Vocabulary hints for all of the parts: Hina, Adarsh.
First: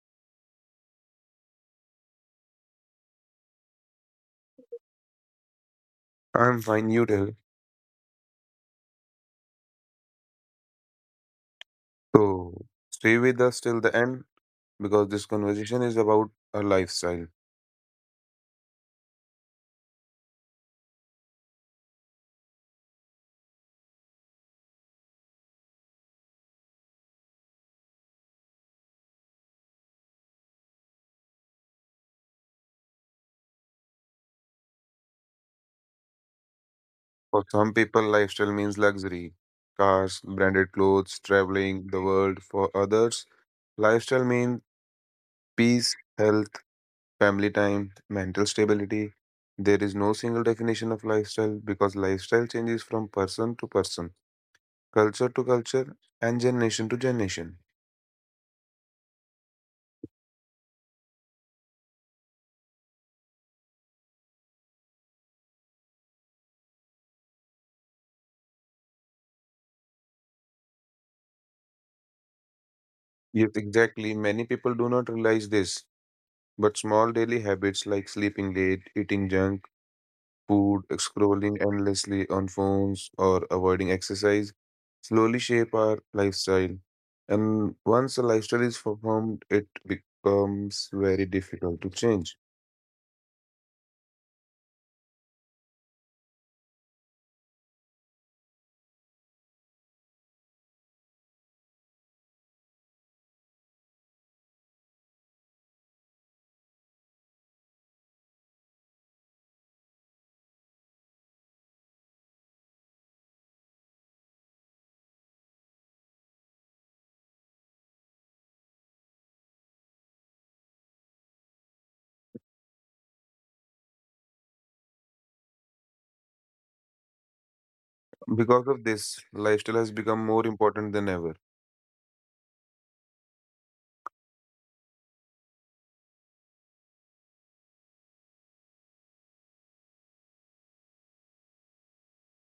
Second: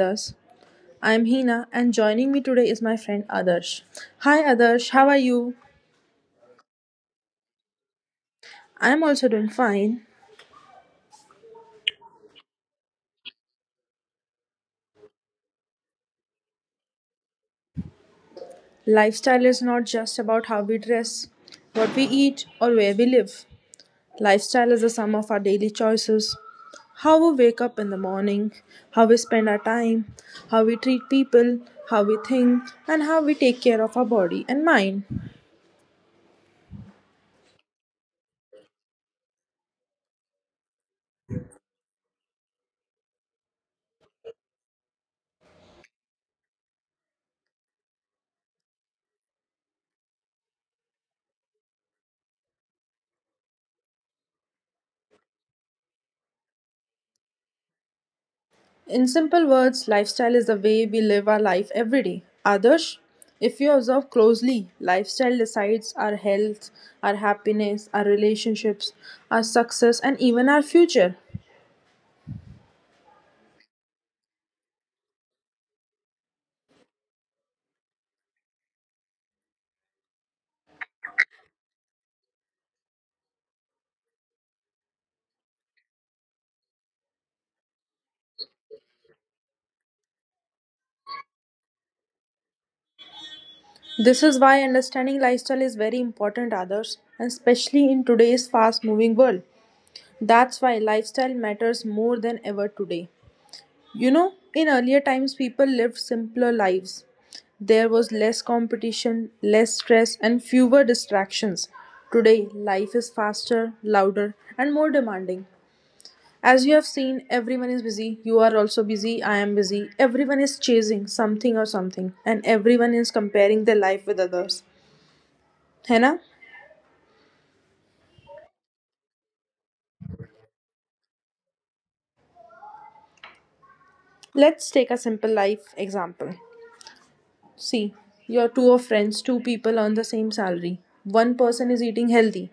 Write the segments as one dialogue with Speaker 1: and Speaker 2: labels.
Speaker 1: us. I'm Hina, and joining me today is my friend Adarsh. Hi, Adarsh, how are you?
Speaker 2: I'm fine, you tell.
Speaker 1: I'm also doing fine.
Speaker 2: So stay with us till the end because this conversation is about a lifestyle.
Speaker 1: Lifestyle is not just about how we dress, what we eat, or where we live. Lifestyle is the sum of our daily choices, how we wake up in the morning, how we spend our time, how we treat people, how we think, and how we take care of our body and mind.
Speaker 2: For some people, lifestyle means luxury, cars, branded clothes, traveling the world. For others, lifestyle means peace, health, family time, mental stability. There is no single definition of lifestyle because lifestyle changes from person to person, culture to culture, and generation to generation.
Speaker 1: In simple words, lifestyle is the way we live our life every day. Others, if you observe closely, lifestyle decides our health, our happiness, our relationships, our success, and even our future.
Speaker 2: Yes, exactly. Many people do not realize this. But small daily habits like sleeping late, eating junk food, scrolling endlessly on phones, or avoiding exercise slowly shape our lifestyle. And once a lifestyle is formed, it becomes very difficult to change.
Speaker 1: This is why understanding lifestyle is very important, others, and especially in today's fast moving world. That's why lifestyle matters more than ever today. In earlier times, people lived simpler lives. There was less competition, less stress, and fewer distractions. Today, life is faster, louder, and more demanding. As you have seen, everyone is busy. You are also busy. I am busy. Everyone is chasing something or something, and everyone is comparing their life with others. Henna,
Speaker 2: Because of this, lifestyle has become more important than ever.
Speaker 1: let's take a simple life example. See, you're two of friends, two people on the same salary. One person is eating healthy.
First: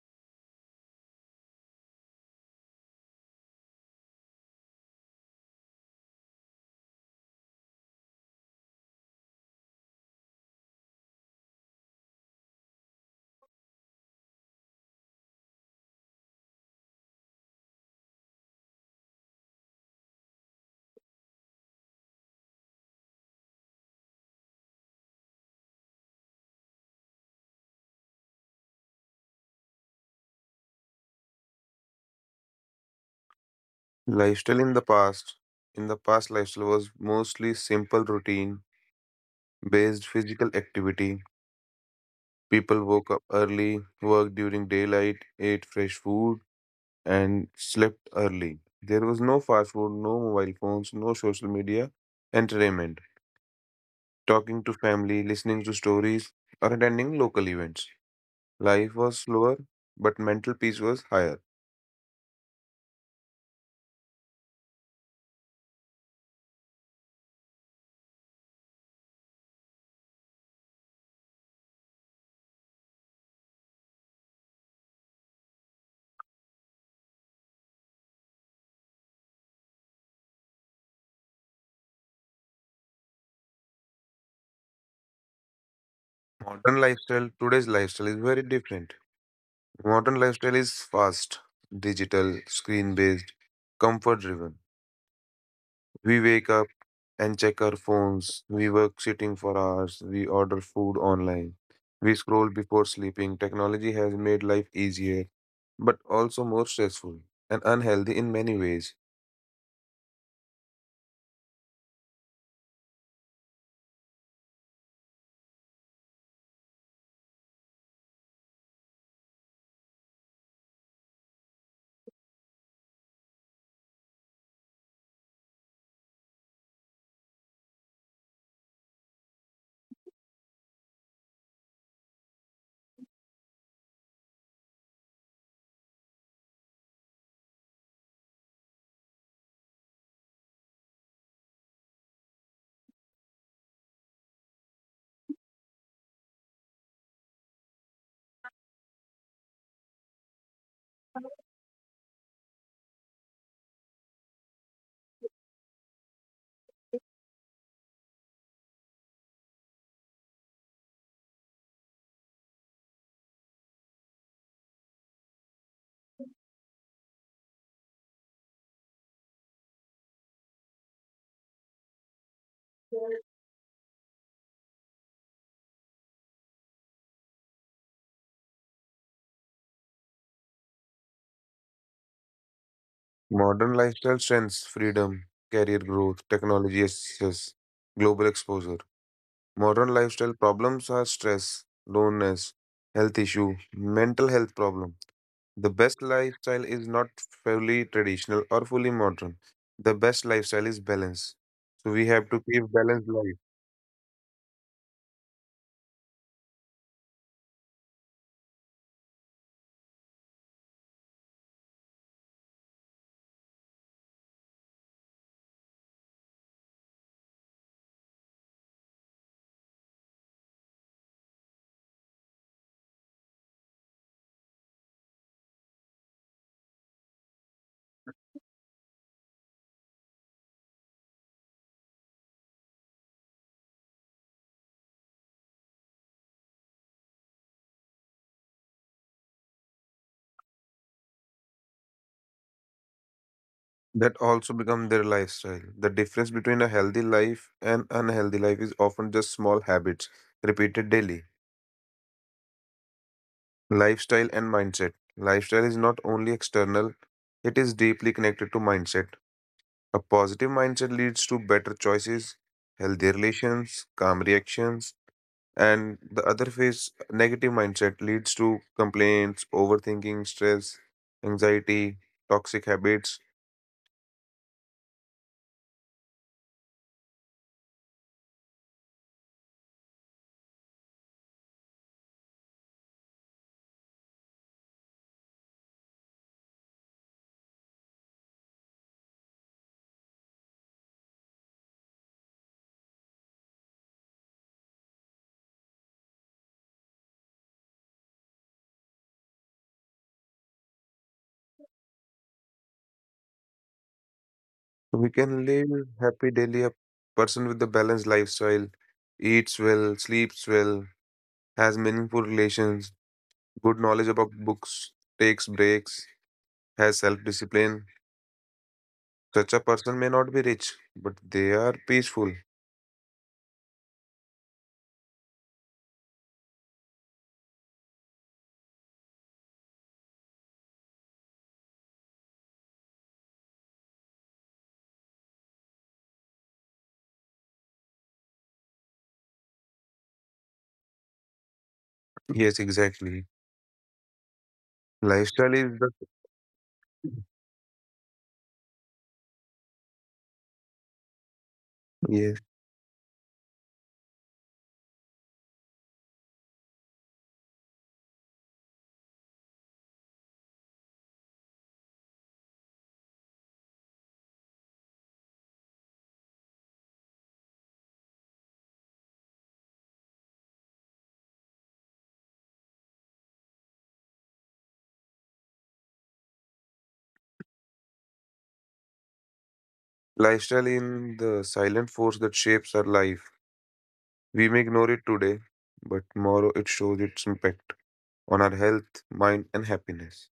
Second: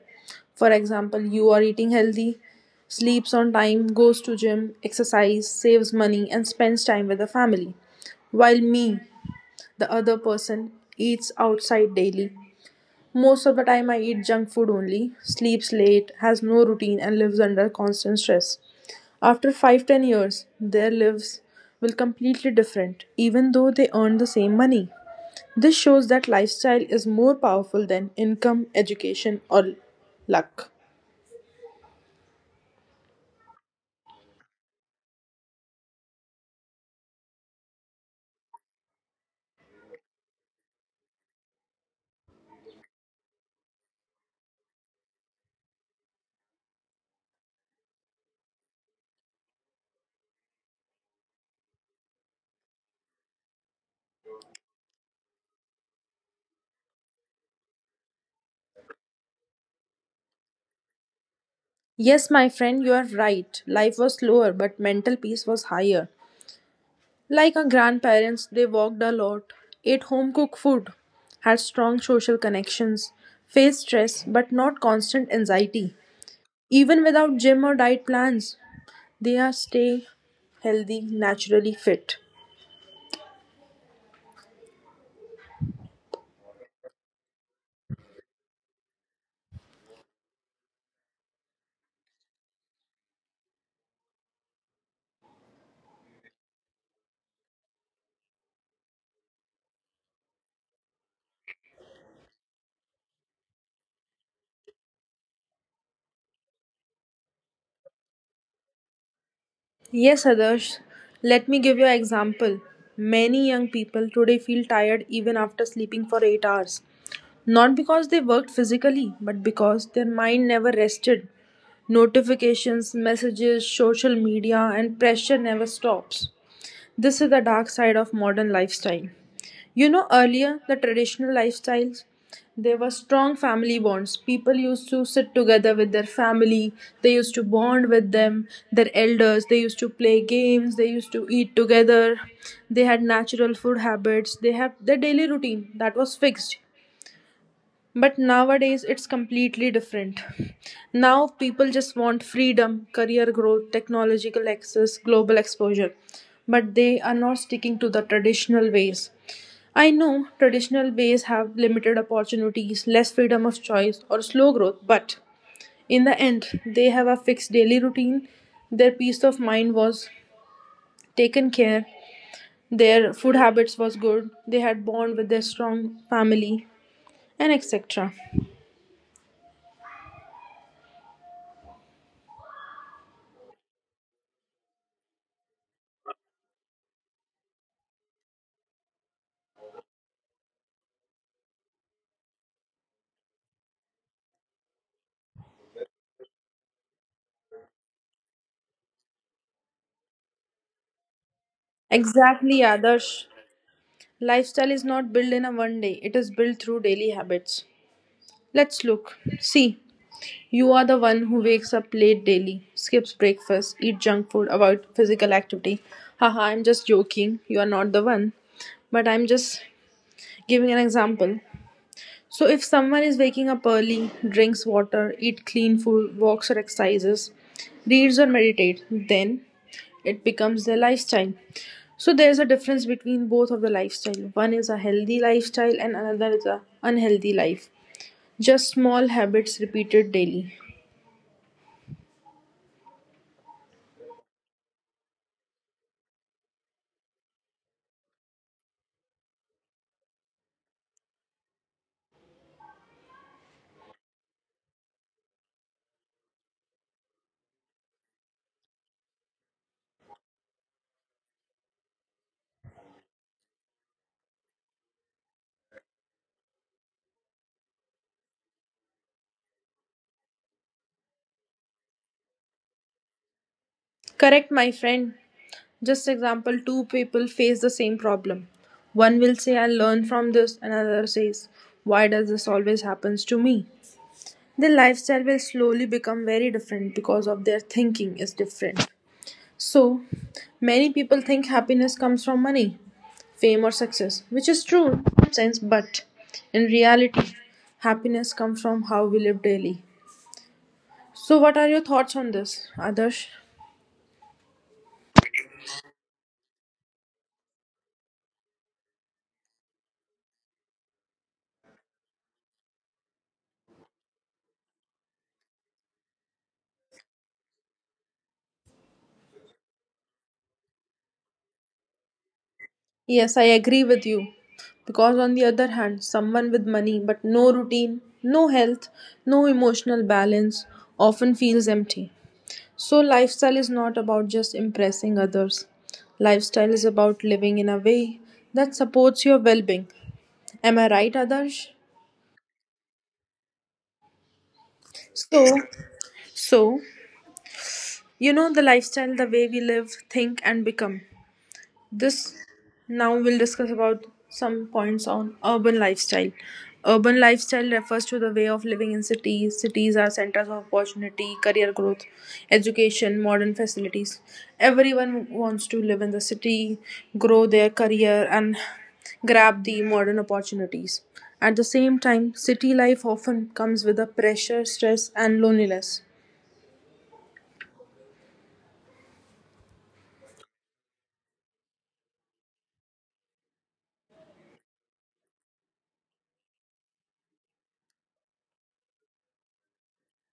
Speaker 1: For example, you are eating healthy, sleeps on time, goes to gym, exercise, saves money and spends time with the family. While me, the other person eats outside daily. Most of the time I eat junk food only, sleeps late, has no routine and lives under constant stress. After 5-10 years, their lives will completely different even though they earn the same money. This shows that lifestyle is more powerful than income, education, or luck.
Speaker 2: Lifestyle in the past, lifestyle was mostly simple routine based physical activity. People woke up early, worked during daylight, ate fresh food and slept early. There was no fast food, no mobile phones, no social media, entertainment, talking to family, listening to stories, or attending local events. Life was slower, but mental peace was higher.
Speaker 1: Yes, my friend, you are right. Life was slower, but mental peace was higher. Like our grandparents, they walked a lot, ate home cooked food, had strong social connections, faced stress but not constant anxiety. Even without gym or diet plans, they are stay healthy, naturally fit.
Speaker 2: Modern lifestyle, today's lifestyle is very different. Modern lifestyle is fast, digital, screen based, comfort driven. We wake up and check our phones, we work sitting for hours, we order food online. We scroll before sleeping. Technology has made life easier, but also more stressful and unhealthy in many ways.
Speaker 1: Yes, Adarsh, let me give you an example. Many young people today feel tired even after sleeping for 8 hours. Not because they worked physically, but because their mind never rested. Notifications, messages, social media, and pressure never stops. This is the dark side of modern lifestyle. Earlier, the traditional lifestyles, there were strong family bonds. People used to sit together with their family, they used to bond with them, their elders, they used to play games, they used to eat together, they had natural food habits, they have their daily routine that was fixed. But nowadays, it's completely different. Now, people just want freedom, career growth, technological access, global exposure. But they are not sticking to the traditional ways. I know traditional ways have limited opportunities, less freedom of choice, or slow growth, but in the end, they have a fixed daily routine. Their peace of mind was taken care, their food habits was good, they had bond with their strong family, and etc.
Speaker 2: Modern lifestyle strengths, freedom, career growth, technology access, global exposure. Modern lifestyle problems are stress, loneliness, health issue, mental health problem. The best lifestyle is not fully traditional or fully modern. The best lifestyle is balance. So we have to keep
Speaker 1: Exactly,
Speaker 2: balanced
Speaker 1: Adarsh.
Speaker 2: life.
Speaker 1: Lifestyle is not built in a one day, it is built through daily habits. Let's look. See, you are the one who wakes up late daily, skips breakfast, eat junk food, avoid physical activity. Haha, I'm just joking. You are not the one. But I'm just giving an example. So if someone is waking up early, drinks water, eat clean food, walks or exercises, reads or meditates, then it becomes their lifestyle. So there's a difference between both of the lifestyle. One is a healthy lifestyle and another is a unhealthy life. Just small habits repeated daily.
Speaker 2: That also become their lifestyle. The difference between a healthy life and unhealthy life is often just small habits repeated daily. Lifestyle and mindset. Lifestyle is not only external, it is deeply connected to mindset. A positive mindset leads to better choices, healthy relations, calm reactions, and the other phase, negative mindset leads to complaints, overthinking, stress, anxiety, toxic habits.
Speaker 1: Correct, my friend. Just example two people face the same problem. One will say, I'll learn from this, another says, why does this always happens to me? Their lifestyle will slowly become very different because of their thinking is different. So, many people think happiness comes from money, fame, or success, which is true in some sense, but in reality, happiness comes from how we live daily. So, what are your thoughts on this, Adarsh?
Speaker 2: So we can live happy daily. A person with a balanced lifestyle eats well, sleeps well, has meaningful relations, good knowledge about books, takes breaks, has self discipline. Such a person may not be rich, but they are peaceful.
Speaker 1: Yes, I agree with you. Because, on the other hand, someone with money but no routine, no health, no emotional balance often feels empty. So, lifestyle is not about just impressing others. Lifestyle is about living in a way that supports your well being. Am I right, Adarsh?
Speaker 2: Yes, exactly.
Speaker 1: So,
Speaker 2: Lifestyle is
Speaker 1: so
Speaker 2: the
Speaker 1: you know the lifestyle, the way we live, think, and become. This
Speaker 2: yes.
Speaker 1: now we'll discuss about some points on urban lifestyle. Urban lifestyle refers to the way of living in cities. Cities are centers of opportunity, career growth, education, modern facilities. Everyone wants to live in the city, grow their career, and grab the modern opportunities. At the same time, city life often comes with a pressure, stress, and loneliness.
Speaker 2: Lifestyle in the silent force that shapes our life. We may ignore it today, but tomorrow it shows its impact on our health, mind, and happiness.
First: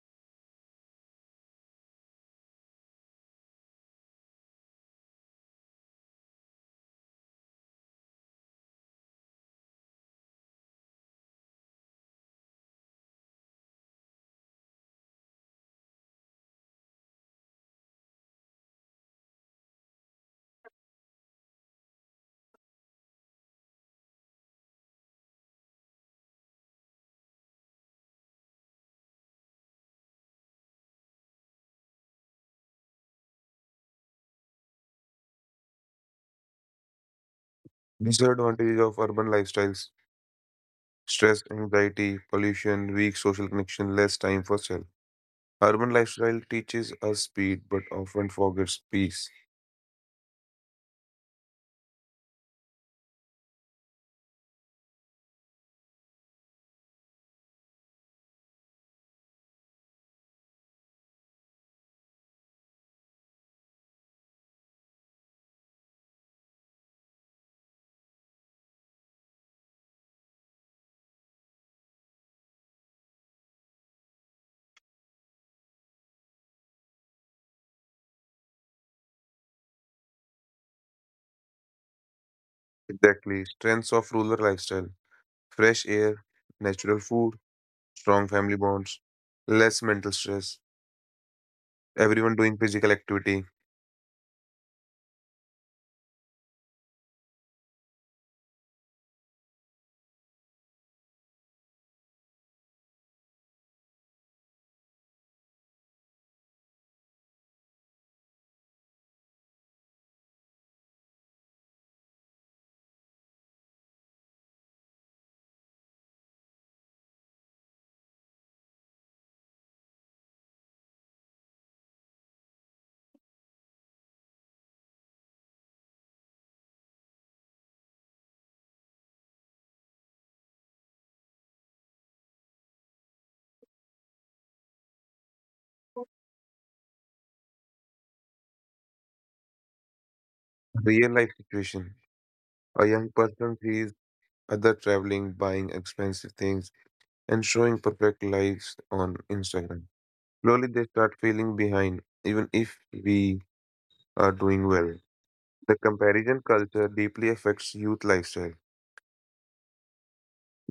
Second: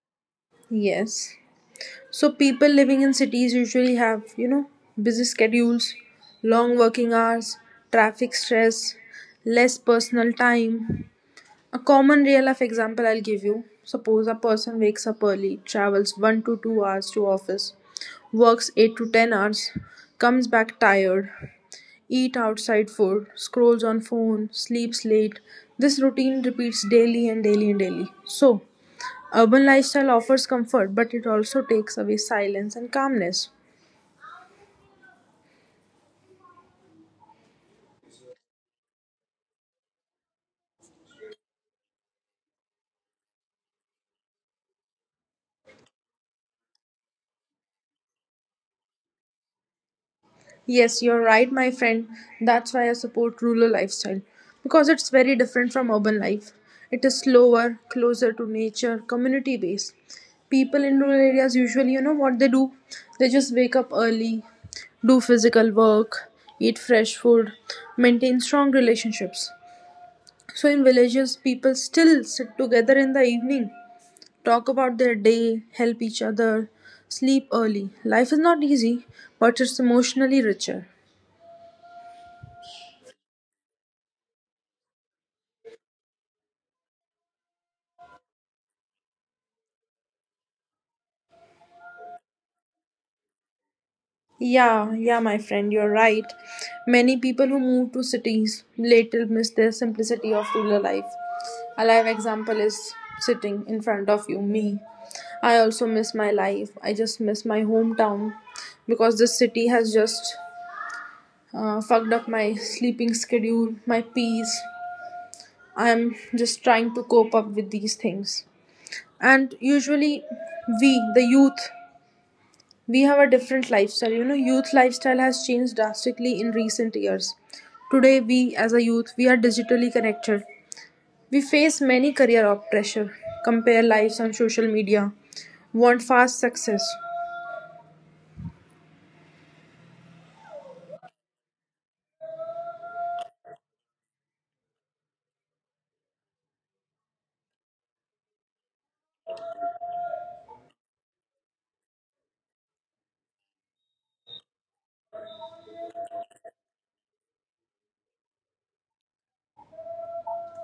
Speaker 1: Yes. So people living in cities usually have, busy schedules, long working hours, traffic stress, less personal time. A common real life example I'll give you. Suppose a person wakes up early, travels 1 to 2 hours to office, works 8 to 10 hours, comes back tired, eat outside food, scrolls on phone, sleeps late. This routine repeats daily and daily and daily. So, urban lifestyle offers comfort, but it also takes away silence and calmness.
Speaker 2: Disadvantages of urban lifestyles stress, anxiety, pollution, weak social connection, less time for self. Urban lifestyle teaches us speed but often forgets peace.
Speaker 1: Yes, you're right, my friend. That's why I support rural lifestyle because it's very different from urban life. It is slower, closer to nature, community based. People in rural areas usually, you know what they do? They just wake up early, do physical work, eat fresh food, maintain strong relationships. So in villages, people still sit together in the evening, talk about their day, help each other, sleep early. Life is not easy, but it's emotionally richer.
Speaker 2: Exactly. Strengths of rural lifestyle fresh air, natural food, strong family bonds, less mental stress, everyone doing physical activity.
Speaker 1: Yeah, yeah, my friend, you're right. Many people who move to cities later miss their simplicity of rural life. A live example is sitting in front of you, me. I also miss my life. I just miss my hometown because this city has just fucked up my sleeping schedule, my peace. I'm just trying to cope up with these things. And usually, we the youth, we have a different lifestyle. You know, youth lifestyle has changed drastically in recent years. Today, we as a youth, we are digitally connected. We face many career pressure, compare lives on social media, want fast success.
Speaker 2: Real life situation, a young person sees other traveling, buying expensive things, and showing perfect lives on Instagram. Slowly they start feeling behind, even if we are doing well. The comparison culture deeply affects youth lifestyle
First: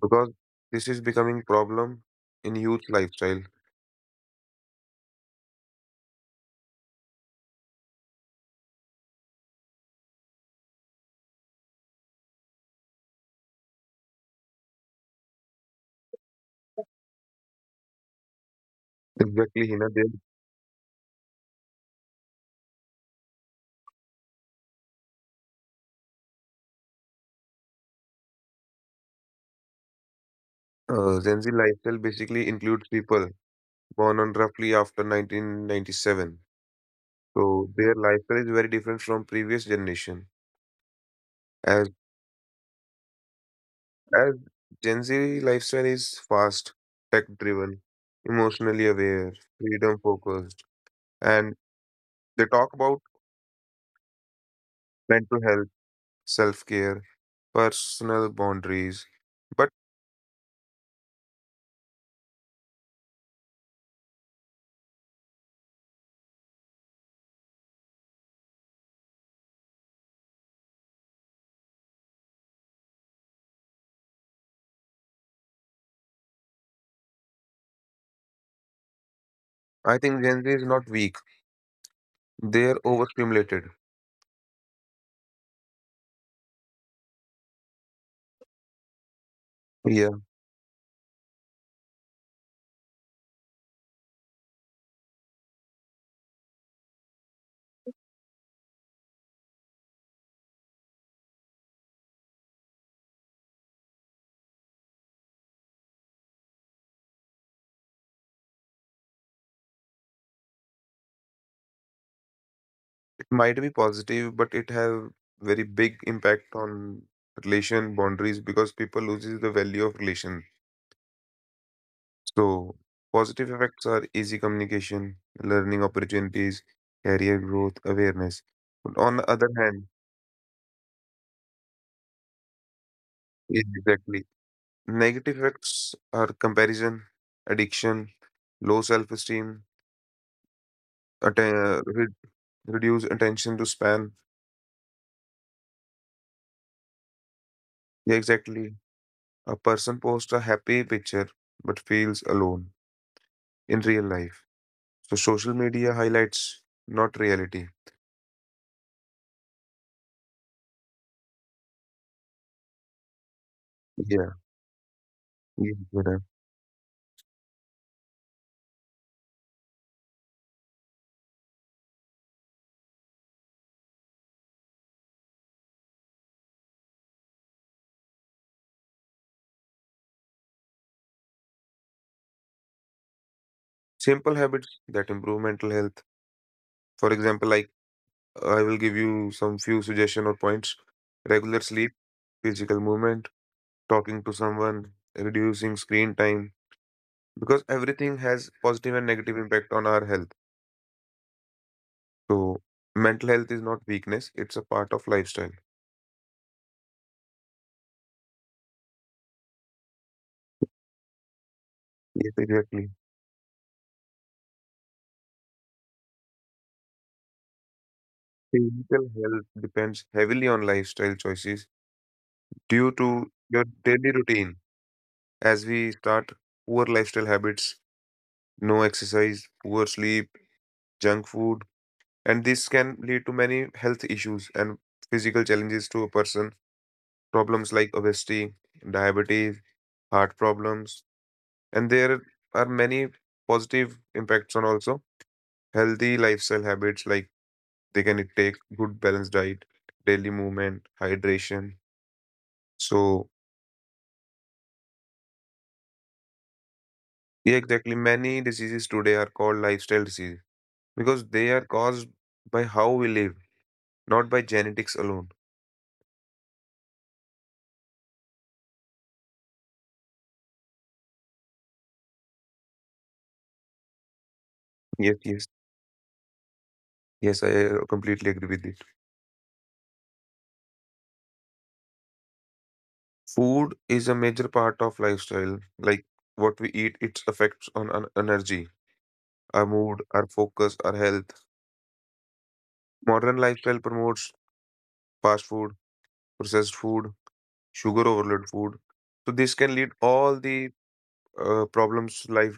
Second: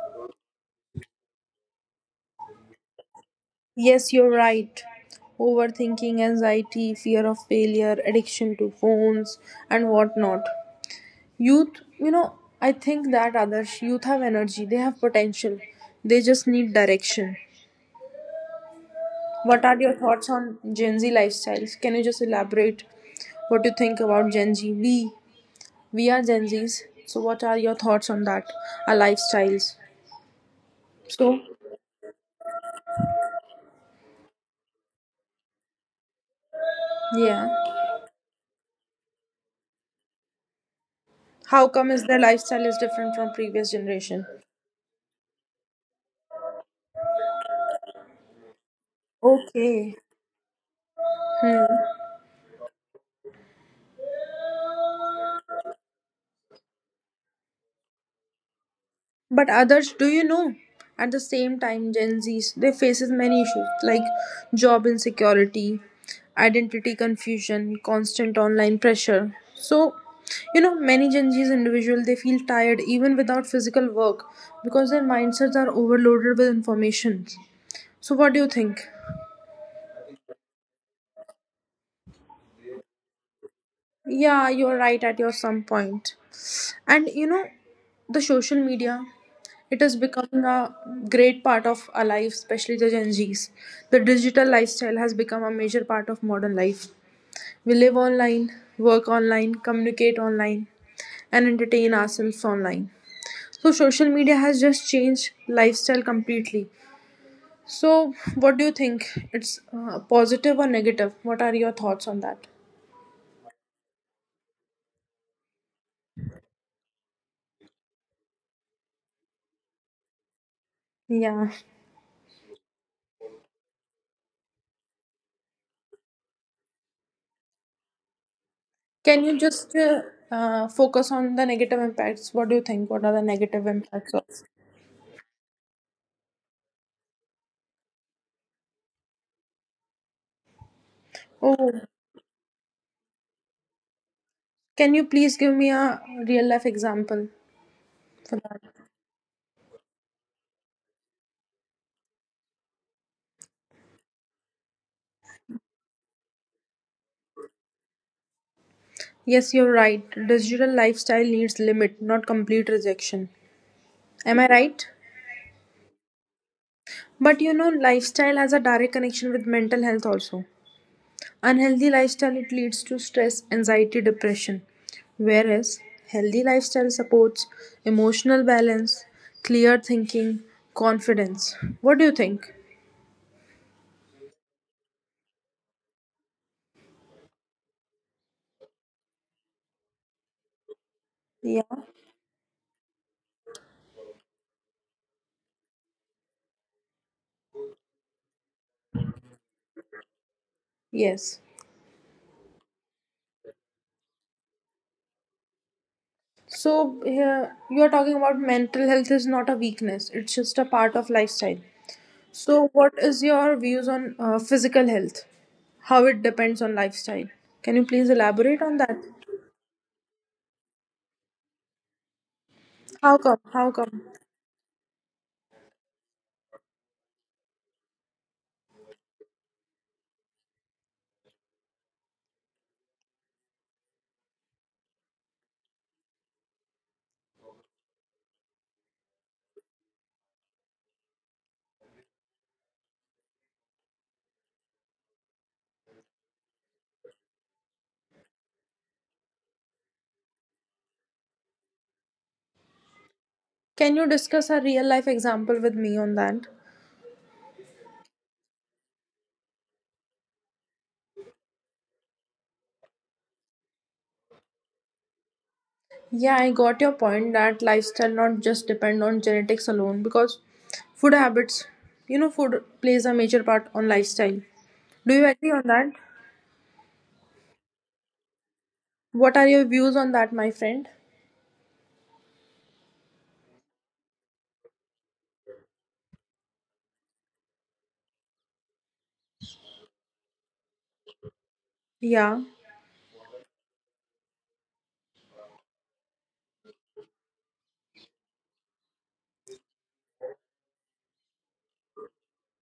Speaker 2: because this is becoming problem in youth lifestyle.
Speaker 1: Yes, you're right. Overthinking, anxiety, fear of failure, addiction to phones, and whatnot. Youth, I think that others youth have energy, they have potential, they just need direction. What
Speaker 2: Exactly,
Speaker 1: are
Speaker 2: Hina.
Speaker 1: your
Speaker 2: There,
Speaker 1: thoughts on Gen Z lifestyles? Can you just elaborate what you think about Gen Z? We are Gen Zs, so what are your thoughts on that? Our lifestyles. So
Speaker 2: Gen Z lifestyle basically includes people born on roughly after 1997.
Speaker 1: yeah,
Speaker 2: So their lifestyle is very different from previous generation.
Speaker 1: how
Speaker 2: As
Speaker 1: come is their lifestyle is different from previous generation?
Speaker 2: as Gen Z lifestyle is fast, tech driven, emotionally aware,
Speaker 1: Okay.
Speaker 2: freedom focused, and
Speaker 1: Hmm.
Speaker 2: they talk about mental health, self care, personal boundaries.
Speaker 1: But
Speaker 2: But
Speaker 1: others, do you know? At the same time, Gen Zs they faces many issues like job insecurity, identity confusion, constant online pressure. So, many Gen Zs individual they feel tired even without physical work because their mindsets are overloaded with information. So, what do you think?
Speaker 2: I think Gen Z is not weak. They're overstimulated.
Speaker 1: Yeah, you're right at your some point. And the social media, it is
Speaker 2: Yeah.
Speaker 1: becoming a great part of our life, especially the Gen Zs. The digital lifestyle has become a major part of modern life. We live online, work online, communicate online, and entertain ourselves online. So, social media has just changed lifestyle completely. So, what do you think? It's positive or negative? What are your thoughts on that?
Speaker 2: It might be positive, but it have very big impact on relation boundaries because people loses the value of relation.
Speaker 1: Yeah.
Speaker 2: So positive effects are easy communication, learning opportunities, career growth, awareness. But
Speaker 1: Can
Speaker 2: on the
Speaker 1: you
Speaker 2: other
Speaker 1: just
Speaker 2: hand,
Speaker 1: focus on the negative impacts? What do you think? What are the negative
Speaker 2: yes,
Speaker 1: impacts of?
Speaker 2: exactly, negative effects are comparison, addiction, low self-esteem, atten-
Speaker 1: Oh.
Speaker 2: uh, re- reduced attention to span.
Speaker 1: Can you please give me a real life example
Speaker 2: Yeah,
Speaker 1: for that?
Speaker 2: exactly. A person posts a happy picture but feels alone in real life. So social media highlights not reality.
Speaker 1: Yes, you're right. Digital lifestyle needs limit, not complete rejection. Am
Speaker 2: Yeah.
Speaker 1: I right?
Speaker 2: Yeah, yeah.
Speaker 1: But lifestyle has a direct connection with mental health also. Unhealthy lifestyle it leads to stress, anxiety, depression. Whereas healthy lifestyle supports emotional balance, clear thinking, confidence. What do you think?
Speaker 2: Simple habits that improve mental health. For example, like I will give you some few suggestion or points. Regular
Speaker 1: Yeah.
Speaker 2: sleep, physical movement, talking to someone, reducing screen time. Because everything has positive and negative impact on our health.
Speaker 1: Yes.
Speaker 2: So mental health is not weakness, it's a part of lifestyle.
Speaker 1: So yeah, you are talking about mental health is not a weakness; it's just a part of lifestyle.
Speaker 2: Yes,
Speaker 1: So
Speaker 2: exactly.
Speaker 1: what is your views on physical health? How it depends on lifestyle? Can you please elaborate on that?
Speaker 2: Physical health depends heavily on lifestyle choices due to
Speaker 1: How come?
Speaker 2: your
Speaker 1: How come?
Speaker 2: daily routine. As we start, poor lifestyle habits, no exercise, poor sleep, junk food, and this can lead to many health issues and physical challenges to a person. Problems like obesity, diabetes, heart problems, and there are many positive impacts on also healthy lifestyle habits like they can take good balanced diet, daily movement, hydration. So
Speaker 1: Can you discuss a real life example with me on that?
Speaker 2: yeah, exactly, many diseases today are called lifestyle diseases because they are caused by how we live, not by genetics alone.
Speaker 1: Yeah, I got your point that lifestyle not just depend on genetics alone because food habits, food plays a major part on lifestyle. Do
Speaker 2: Yes,
Speaker 1: you agree
Speaker 2: yes.
Speaker 1: on that?
Speaker 2: Yes, I completely agree with it.
Speaker 1: What are your views on that, my friend?
Speaker 2: Food is a major part of lifestyle. Like what we eat, it affects on our energy, our mood, our focus, our health.
Speaker 1: Yeah.
Speaker 2: Modern lifestyle promotes fast food, processed food, sugar overload food. So this can lead all the problems, life,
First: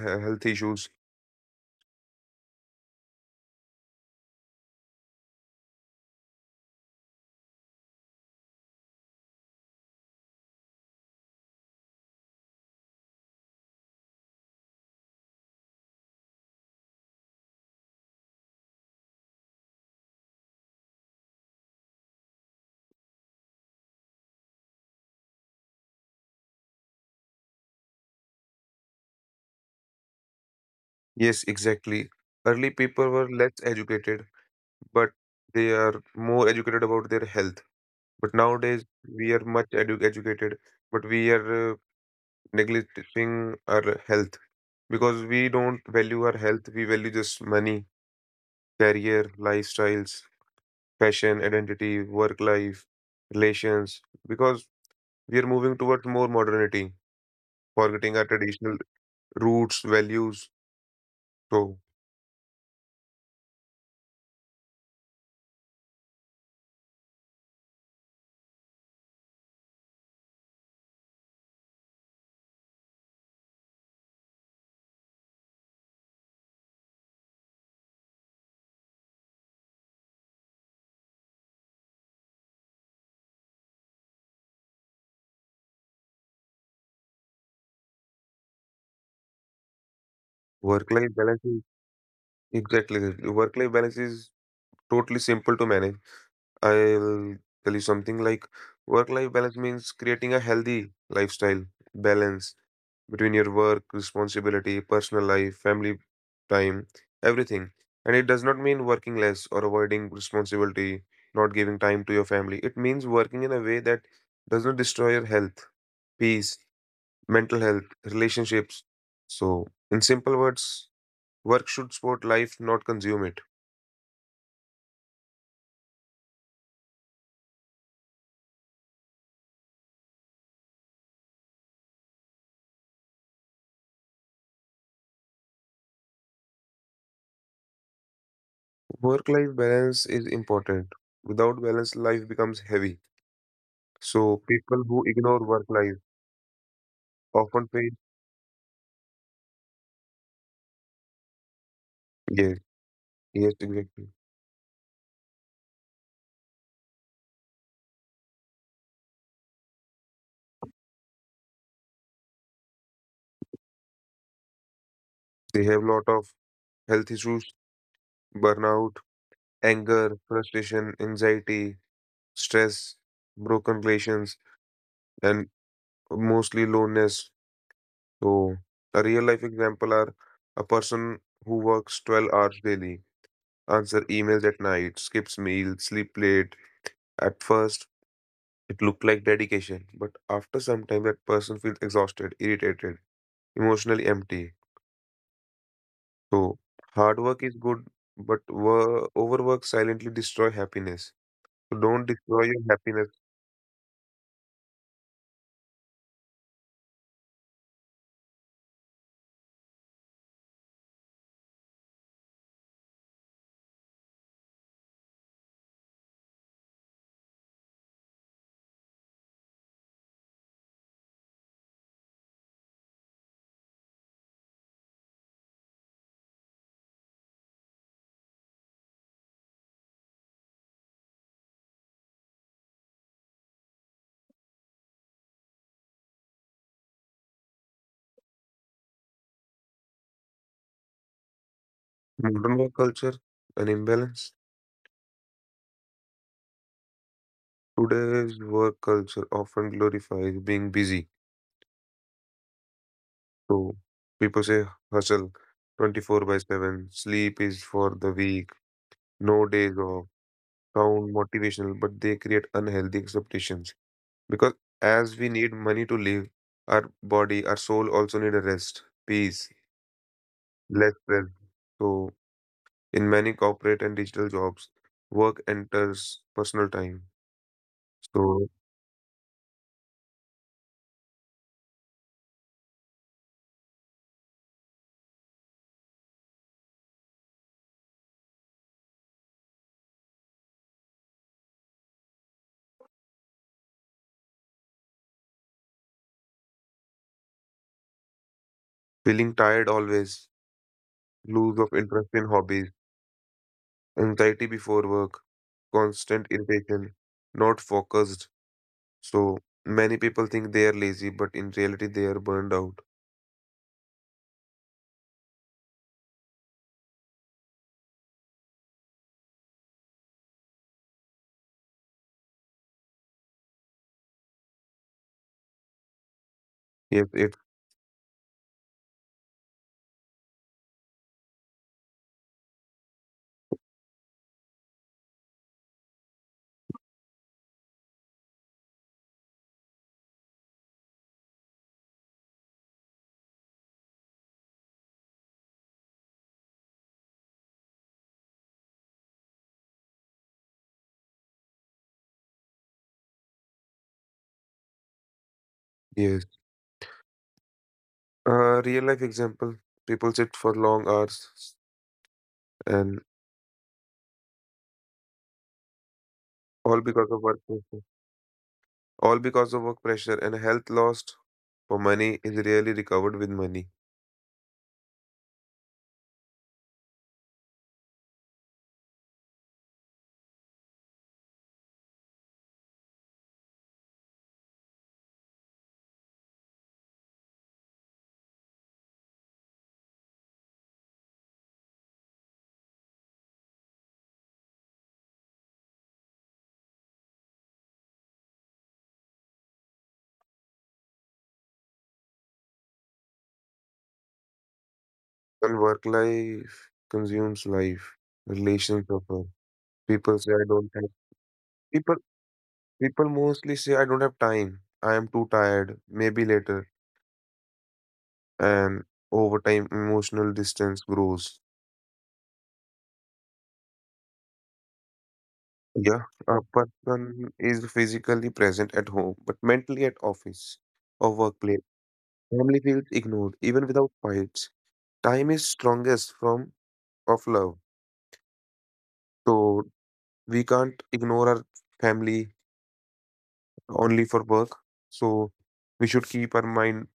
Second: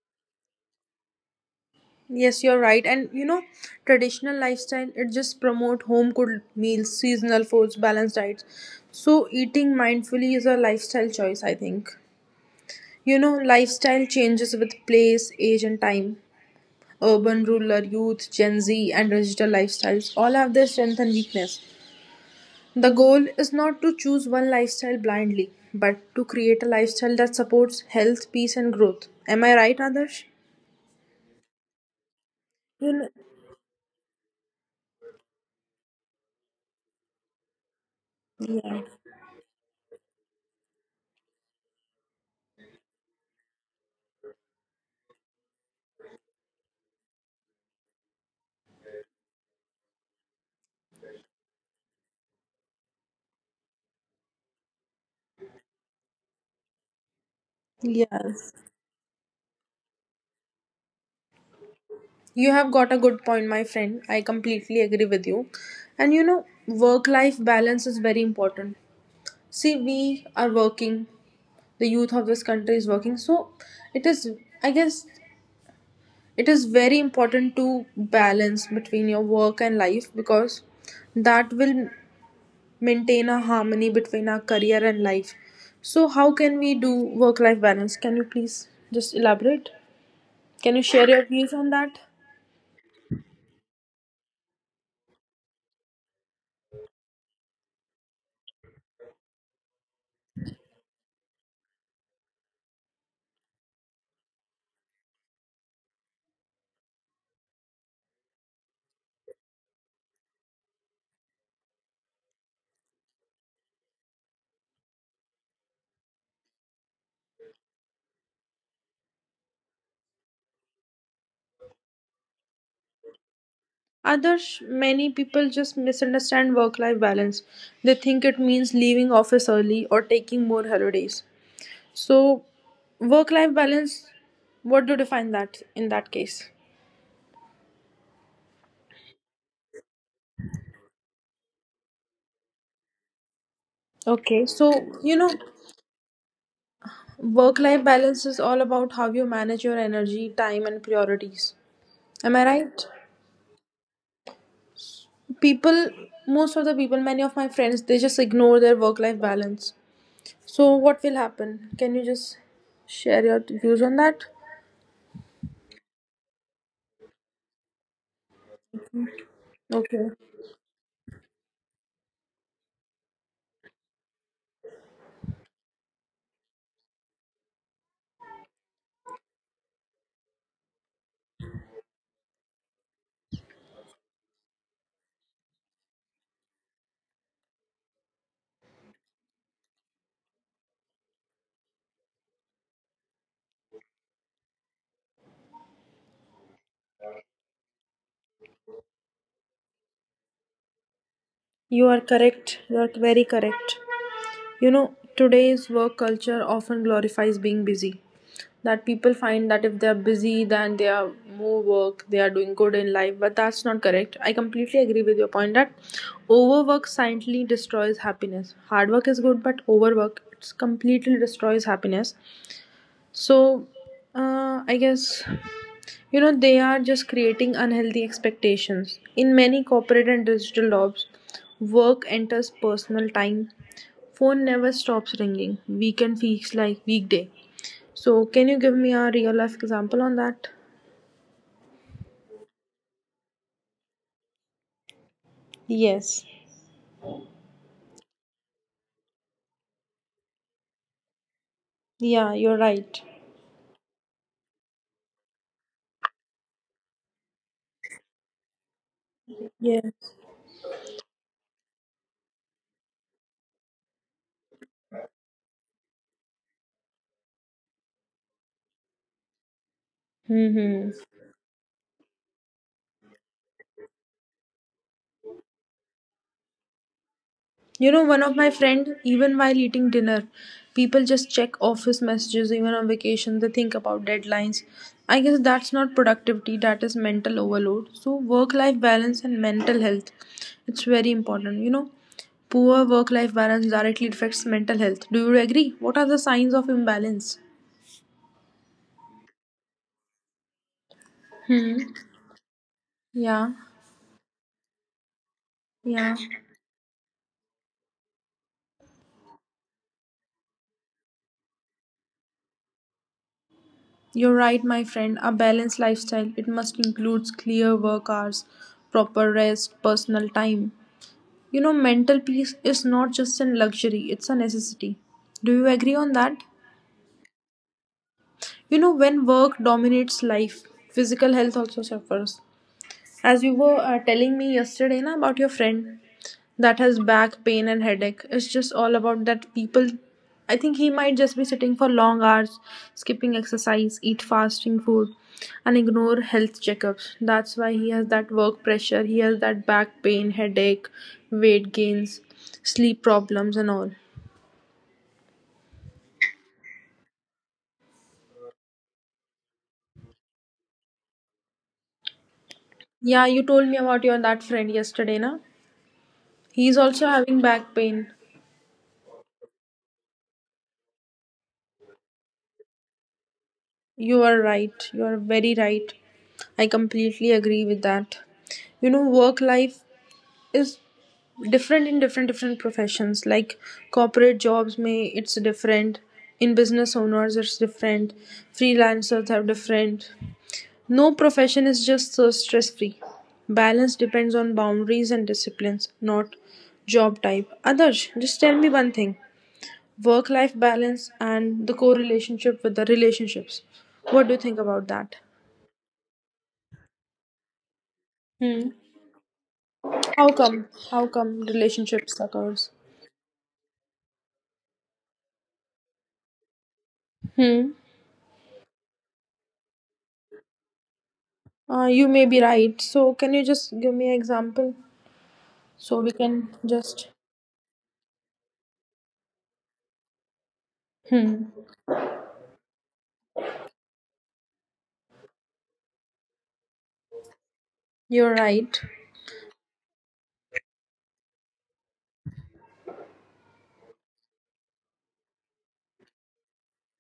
Speaker 2: health issues.
Speaker 1: Yes, you're right. And traditional lifestyle it just promote home cooked meals, seasonal foods, balanced diets. So eating mindfully is a lifestyle choice, I think. Lifestyle changes with place, age and time. Urban, rural, youth, Gen Z and digital lifestyles all have their strength and weakness. The goal is not to choose one lifestyle blindly, but to create a lifestyle that supports health, peace and growth. Am I right, Adarsh?
Speaker 2: Yes, exactly. Early
Speaker 1: You know,
Speaker 2: people were less educated, but they are more educated about their health. But nowadays, we are much educated, but we are neglecting our health because we don't value our health. We value just money, career, lifestyles, fashion, identity, work life, relations, because we are moving towards more modernity, forgetting our
Speaker 1: yes.
Speaker 2: traditional roots, values. So,
Speaker 1: You have got a good point, my friend. I completely agree with you. And you know, work life balance is very important. See, we are working, the youth of this country is working. So, it is, I guess, it is very important to balance between your work and life because that will maintain a harmony between our career and life. So, how can we do work life balance? Can you please just elaborate? Can you
Speaker 2: work
Speaker 1: share
Speaker 2: life
Speaker 1: your
Speaker 2: balance
Speaker 1: views
Speaker 2: is
Speaker 1: on that?
Speaker 2: exactly work life balance is totally simple to manage. I'll tell you something like work life balance means creating a healthy lifestyle balance between your work, responsibility, personal life, family time, everything. And it does not mean working less or avoiding responsibility, not giving time to your family. It means working in a way that does not destroy your health, peace, mental health, relationships. So, in simple words, work should support life, not consume it.
Speaker 1: Others, many people just misunderstand work life balance. They think it means leaving office early or taking more holidays. So, work life balance, what do you define that in that case?
Speaker 2: Work life balance is important. Without balance, life becomes heavy. So
Speaker 1: Okay, so
Speaker 2: people who
Speaker 1: you know,
Speaker 2: ignore work life
Speaker 1: work
Speaker 2: often
Speaker 1: life
Speaker 2: face
Speaker 1: balance is all about how you manage your energy, time, and priorities. Am I
Speaker 2: yes,
Speaker 1: right?
Speaker 2: yes, exactly.
Speaker 1: People, most of the people, many of my friends, they just ignore their work life balance. So, what will happen? Can you just share your views on that?
Speaker 2: They have lot of health issues, burnout,
Speaker 1: Okay.
Speaker 2: anger, frustration, anxiety, stress, broken relations, and mostly loneliness. So a real life example are a person who works 12 hours daily, answer emails at night, skips meals, sleep late. At first, it looked like dedication, but after some time, that person feels exhausted, irritated, emotionally empty. So, hard work is good, but overwork silently destroy happiness. So,
Speaker 1: You are
Speaker 2: don't destroy
Speaker 1: correct.
Speaker 2: your
Speaker 1: You are
Speaker 2: happiness.
Speaker 1: very correct. You know, today's work culture often glorifies being busy. That people find that if they are busy, then they are more work, they are doing good in life. But that's not correct. I completely agree with your point that overwork silently destroys happiness. Hard work is good, but overwork it completely destroys happiness. So, I guess you know they are just creating unhealthy expectations in many corporate and digital jobs, work enters personal time, phone never stops ringing, weekend feels like weekday. So can you give me a real life example on that?
Speaker 2: Modern work culture, an imbalance.
Speaker 1: Yes.
Speaker 2: Today's work culture often glorifies being busy.
Speaker 1: Yeah, you're right.
Speaker 2: So, people say hustle 24 by 7, sleep is for the weak, no days
Speaker 1: Yes.
Speaker 2: off, sound motivational, but they create unhealthy expectations. Because as we need money to live, our body, our soul also need a rest, peace,
Speaker 1: Hmm.
Speaker 2: less stress. So in many corporate and digital jobs, work enters personal time.
Speaker 1: You know, one of
Speaker 2: So
Speaker 1: my friend, even while eating dinner, people just check office messages even on vacation. They think about deadlines. I guess that's not productivity, that is mental overload. So work life balance and mental health, it's very important. You know, poor work life balance directly affects mental health. Do you agree? What are the signs of imbalance?
Speaker 2: feeling tired always, lose of
Speaker 1: Hmm.
Speaker 2: interest in hobbies,
Speaker 1: Yeah.
Speaker 2: anxiety before work,
Speaker 1: Yeah.
Speaker 2: constant irritation, not focused. So many people think they are lazy, but in reality they are burned out.
Speaker 1: You're right, my friend. A balanced lifestyle, it must includes clear work hours, proper rest, personal time. You know, mental peace is not just a luxury, it's a necessity. Do you agree on that?
Speaker 2: Yes, it
Speaker 1: You know, when work dominates life, physical health also suffers. As you were telling me yesterday na, about your friend that has back pain and headache, it's just all about that people. I think he might just be sitting for long hours, skipping exercise, eat fasting food, and ignore health checkups. That's why he has that work pressure, he has that back pain, headache, weight gains, sleep problems, and all.
Speaker 2: yes. Real life example: people sit for long hours, and
Speaker 1: Yeah, you told me about your that friend yesterday, na? He's
Speaker 2: all
Speaker 1: also
Speaker 2: because of
Speaker 1: having
Speaker 2: work
Speaker 1: back
Speaker 2: pressure.
Speaker 1: pain.
Speaker 2: All because of work pressure and health lost for money is rarely recovered with money.
Speaker 1: You are right. You are very right. I completely agree with that. You know, work life is different in different professions. Like corporate jobs may it's different. In business owners it's different. Freelancers are different. No profession is just so stress free. Balance depends on boundaries and disciplines, not job type. Others, just tell me one thing. Work life balance and the correlationship with the relationships. What do you think about that?
Speaker 2: And work life consumes life.
Speaker 1: Hmm.
Speaker 2: Relations suffer. People
Speaker 1: How
Speaker 2: say I
Speaker 1: come?
Speaker 2: don't have
Speaker 1: How come
Speaker 2: people
Speaker 1: relationship suckers?
Speaker 2: people mostly say I don't have time. I am too tired. Maybe later.
Speaker 1: Hmm.
Speaker 2: And over time emotional distance grows.
Speaker 1: You may be right. So can you just give me an example so
Speaker 2: Yeah.
Speaker 1: we
Speaker 2: A
Speaker 1: can just...
Speaker 2: person is physically present at home, but mentally at office or
Speaker 1: Hmm.
Speaker 2: workplace. Family feels ignored even without fights. Time is strongest from of love.
Speaker 1: You're right.
Speaker 2: So we can't ignore our family only for work. So we should keep our mind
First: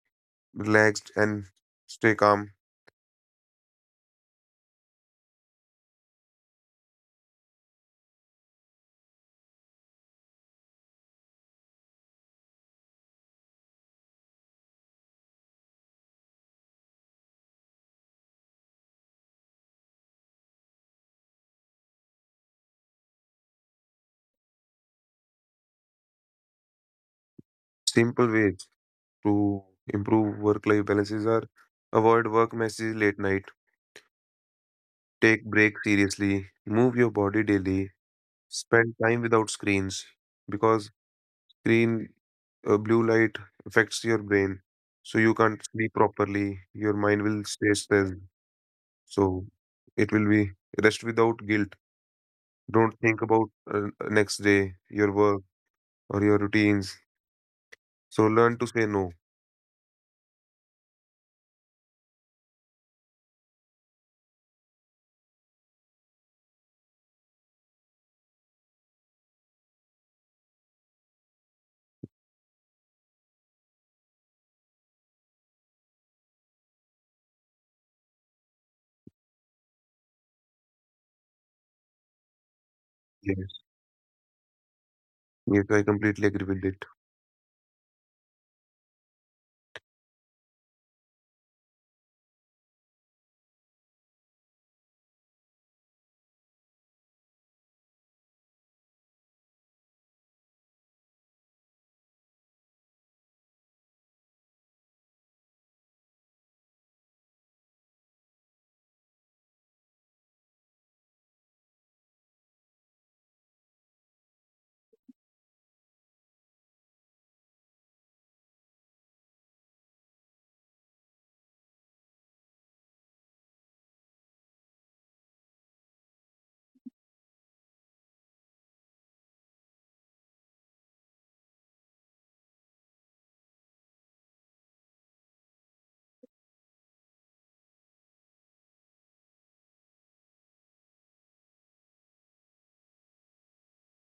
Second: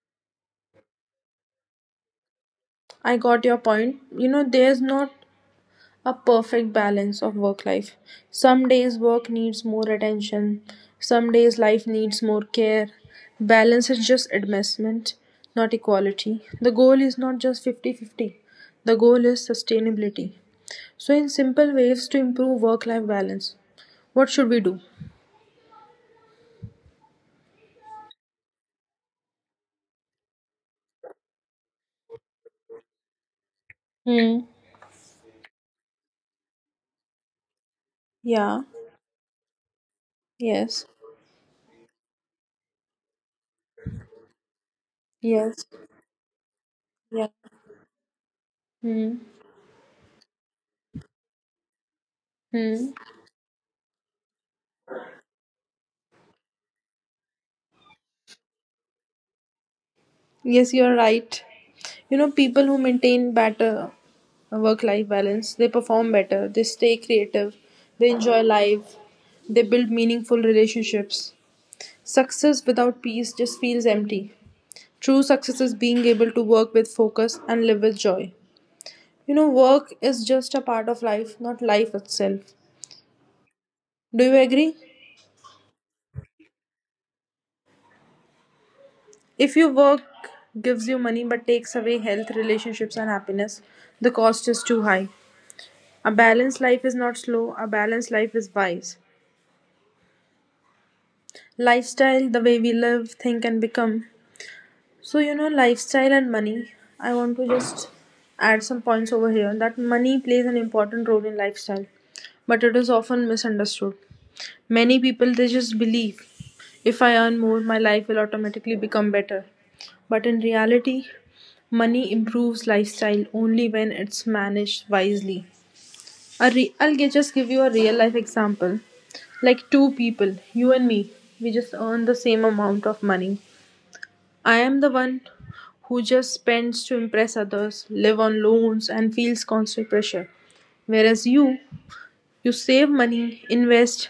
Speaker 2: relaxed and stay calm.
Speaker 1: I got your point. You know, there's not a perfect balance of work life. Some days work needs more attention, some days life needs more care. Balance is just advancement, not equality. The goal is not just 50-50. The goal is sustainability. So, in simple ways to improve work life balance, what should we do?
Speaker 2: Simple ways to improve work-life balances are avoid work messages late night,
Speaker 1: Hmm.
Speaker 2: take breaks seriously, move your body daily,
Speaker 1: Yeah.
Speaker 2: spend time without screens
Speaker 1: Yes.
Speaker 2: because screen blue light affects your brain. So you can't
Speaker 1: Yes.
Speaker 2: sleep properly. Your mind
Speaker 1: Yeah.
Speaker 2: will stay stressed.
Speaker 1: Hmm.
Speaker 2: So it will be rest without guilt.
Speaker 1: Hmm.
Speaker 2: Don't think about next day, your work, or your routines. So learn to say no.
Speaker 1: Yes, you're right. You know, people who maintain better work life balance, they perform better, they stay creative, they enjoy life, they build meaningful relationships. Success without peace just feels empty. True success is being able to work with focus and live with joy. You know, work is just a part of life, not life itself.
Speaker 2: Yes.
Speaker 1: Do you agree?
Speaker 2: Yes, I completely agree with it.
Speaker 1: If your work gives you money but takes away health, relationships, and happiness, the cost is too high. A balanced life is not slow, a balanced life is wise. Lifestyle, the way we live, think, and become. So, you know, lifestyle and money, I want to just add some points over here that money plays an important role in lifestyle, but it is often misunderstood. Many people they just believe if I earn more, my life will automatically become better. But in reality, money improves lifestyle only when it's managed wisely. A just give you a real life example. Like two people, you and me, we just earn the same amount of money. I am the one who just spends to impress others, live on loans, and feels constant pressure. Whereas you, you save money, invest,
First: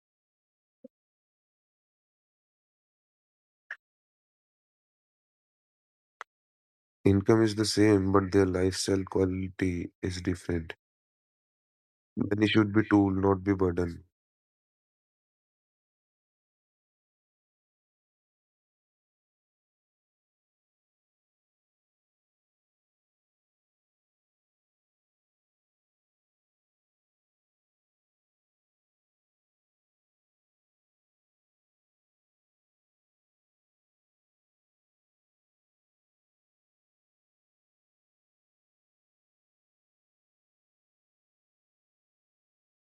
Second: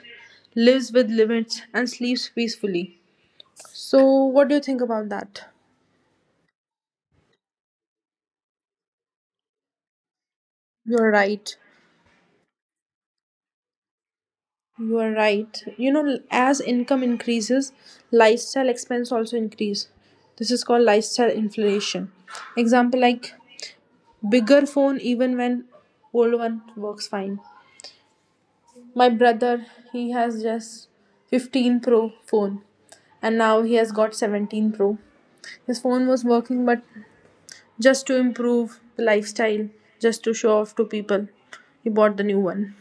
Speaker 1: lives with limits, and sleeps peacefully. So, what do you think about that?
Speaker 2: Income is the same, but their lifestyle quality is different.
Speaker 1: You're right.
Speaker 2: Money should be tool, not be burden.
Speaker 1: You are right. You know, as income increases, lifestyle expense also increase. This is called lifestyle inflation. Example like bigger phone even when old one works fine. My brother, he has just 15 Pro phone and now he has got 17 Pro. His phone was working but just to improve the lifestyle, just to show off to people. He bought the new one.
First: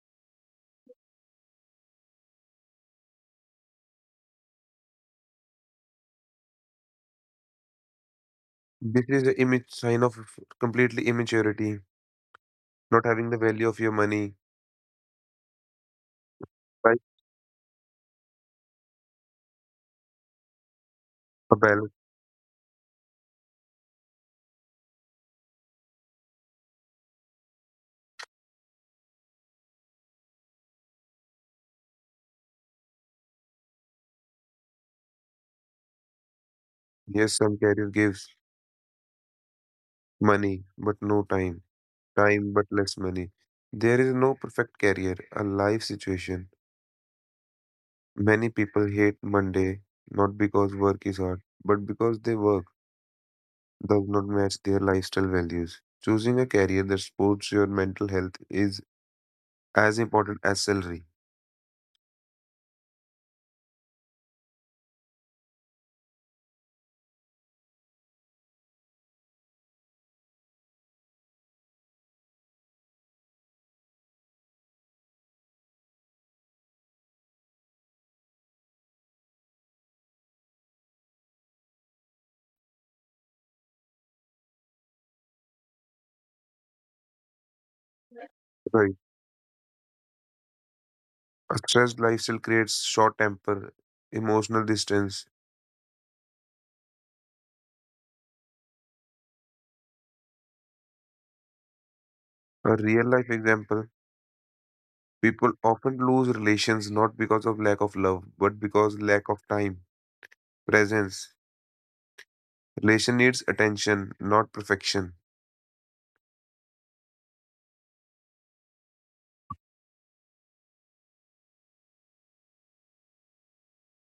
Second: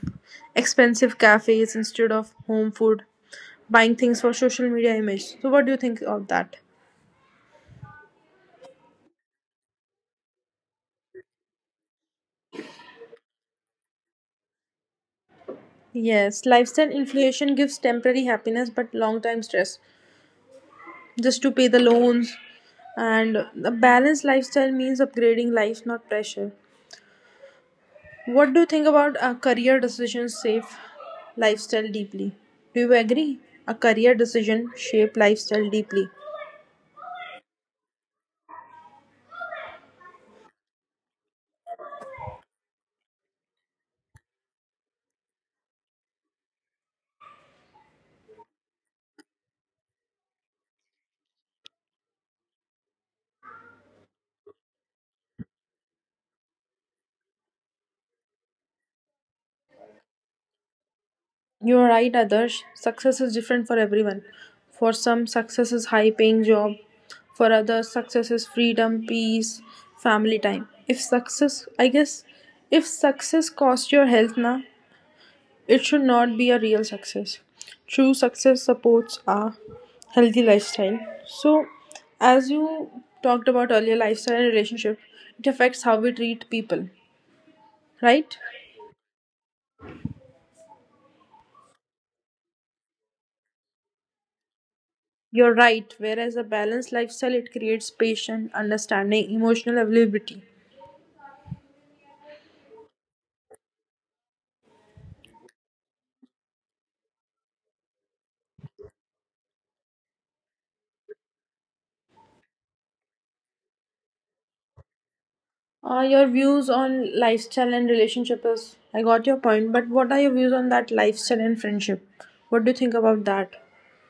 Speaker 1: Expensive cafes instead of home food, buying things for social media image. So, what do you think of that?
Speaker 2: This is a image sign of completely immaturity, not having the value of your money.
Speaker 1: Yes, lifestyle
Speaker 2: Right.
Speaker 1: inflation gives temporary happiness but long time stress.
Speaker 2: A
Speaker 1: Just to pay
Speaker 2: balance.
Speaker 1: the loans, and a balanced lifestyle means upgrading life, not pressure. What do you think about a career decision shape lifestyle deeply? Do you agree? A career decision shape lifestyle deeply.
Speaker 2: Yes, some career gives money, but no time. Time, but less money. There is no perfect career, a life situation. Many people hate Monday not because work is hard, but because their work does not match their lifestyle values. Choosing a career that supports your mental health is as important as salary.
Speaker 1: You are right, Adarsh. Success is different for everyone. For some, success is high paying job. For others, success is freedom, peace, family time. If success, I guess, if success costs your health na, it should not be a real success. True success supports a healthy lifestyle. So, as you talked about earlier, lifestyle and relationship, it affects how we treat people, right?
Speaker 2: Right. A stressed lifestyle creates short temper, emotional distance.
Speaker 1: You're right. Whereas a balanced lifestyle, it creates patience, understanding, emotional availability.
Speaker 2: A real life example, people often lose relations not because of lack of love, but because lack of time, presence. Relation needs attention, not perfection.
Speaker 1: Your views on lifestyle and relationship is, I got your point, but what are your views on that lifestyle and friendship? What do you think about that?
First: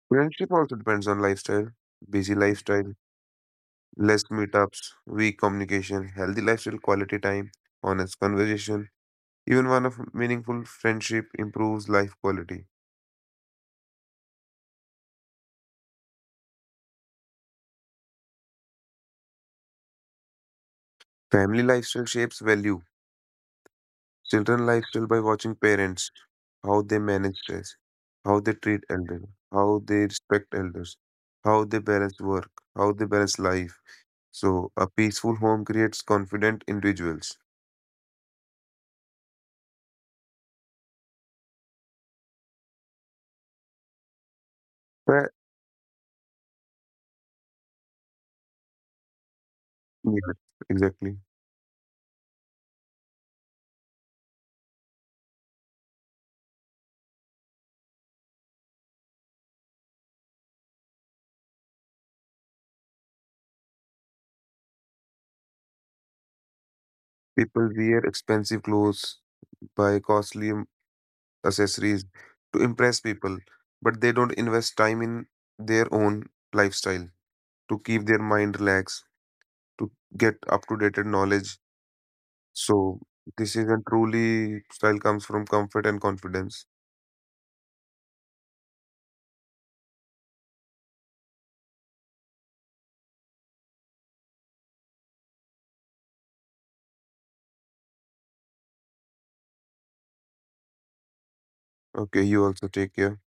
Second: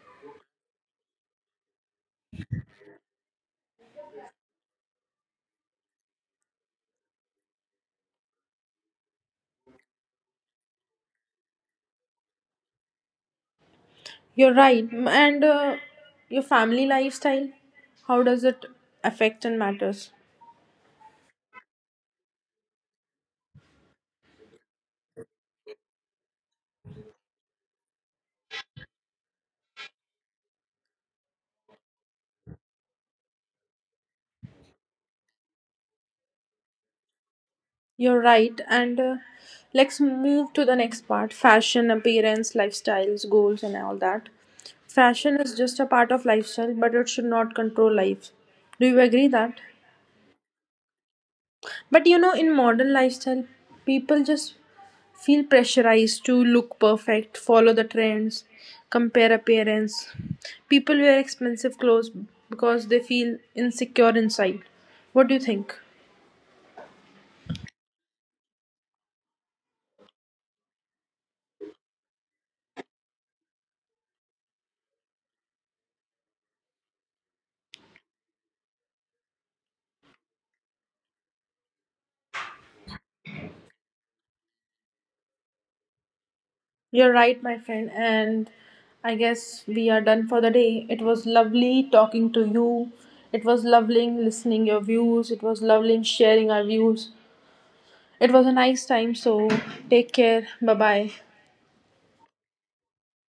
Speaker 2: Friendship also depends on lifestyle. Busy lifestyle less meetups, weak communication, healthy lifestyle, quality time, honest conversation. Even one of meaningful friendship improves life quality.
Speaker 1: You're right. And your family lifestyle, how does it affect and matters?
Speaker 2: Family lifestyle shapes value. Children lifestyle by watching parents, how they manage stress, how they treat elders, how they respect elders, how they balance work, how they balance life. So a peaceful home creates confident individuals.
Speaker 1: You're right. And let's move to the next part, fashion, appearance, lifestyles, goals, and all that.
Speaker 2: Right.
Speaker 1: Fashion is just a part of lifestyle, but it should not control life. Do you agree that?
Speaker 2: Yeah, exactly.
Speaker 1: But you know, in modern lifestyle, people just feel pressurized to look perfect, follow the trends, compare appearance. People wear expensive clothes because they feel insecure inside. What do you think?
Speaker 2: People wear expensive clothes, buy costly accessories to impress people, but they don't invest time in their own lifestyle to keep their mind relaxed, to get up to date knowledge. So, this is a truly style comes from comfort and confidence.
Speaker 1: You're right, my friend, and I guess we are done for the day. It was lovely talking to you. It was lovely listening your views. It was lovely sharing our views. It was a nice time, so take care. Bye bye.
Speaker 2: Okay, you also take care.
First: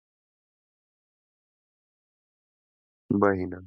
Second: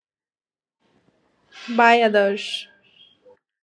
Speaker 1: Bye, Adarsh.
Speaker 2: Bye, Hina.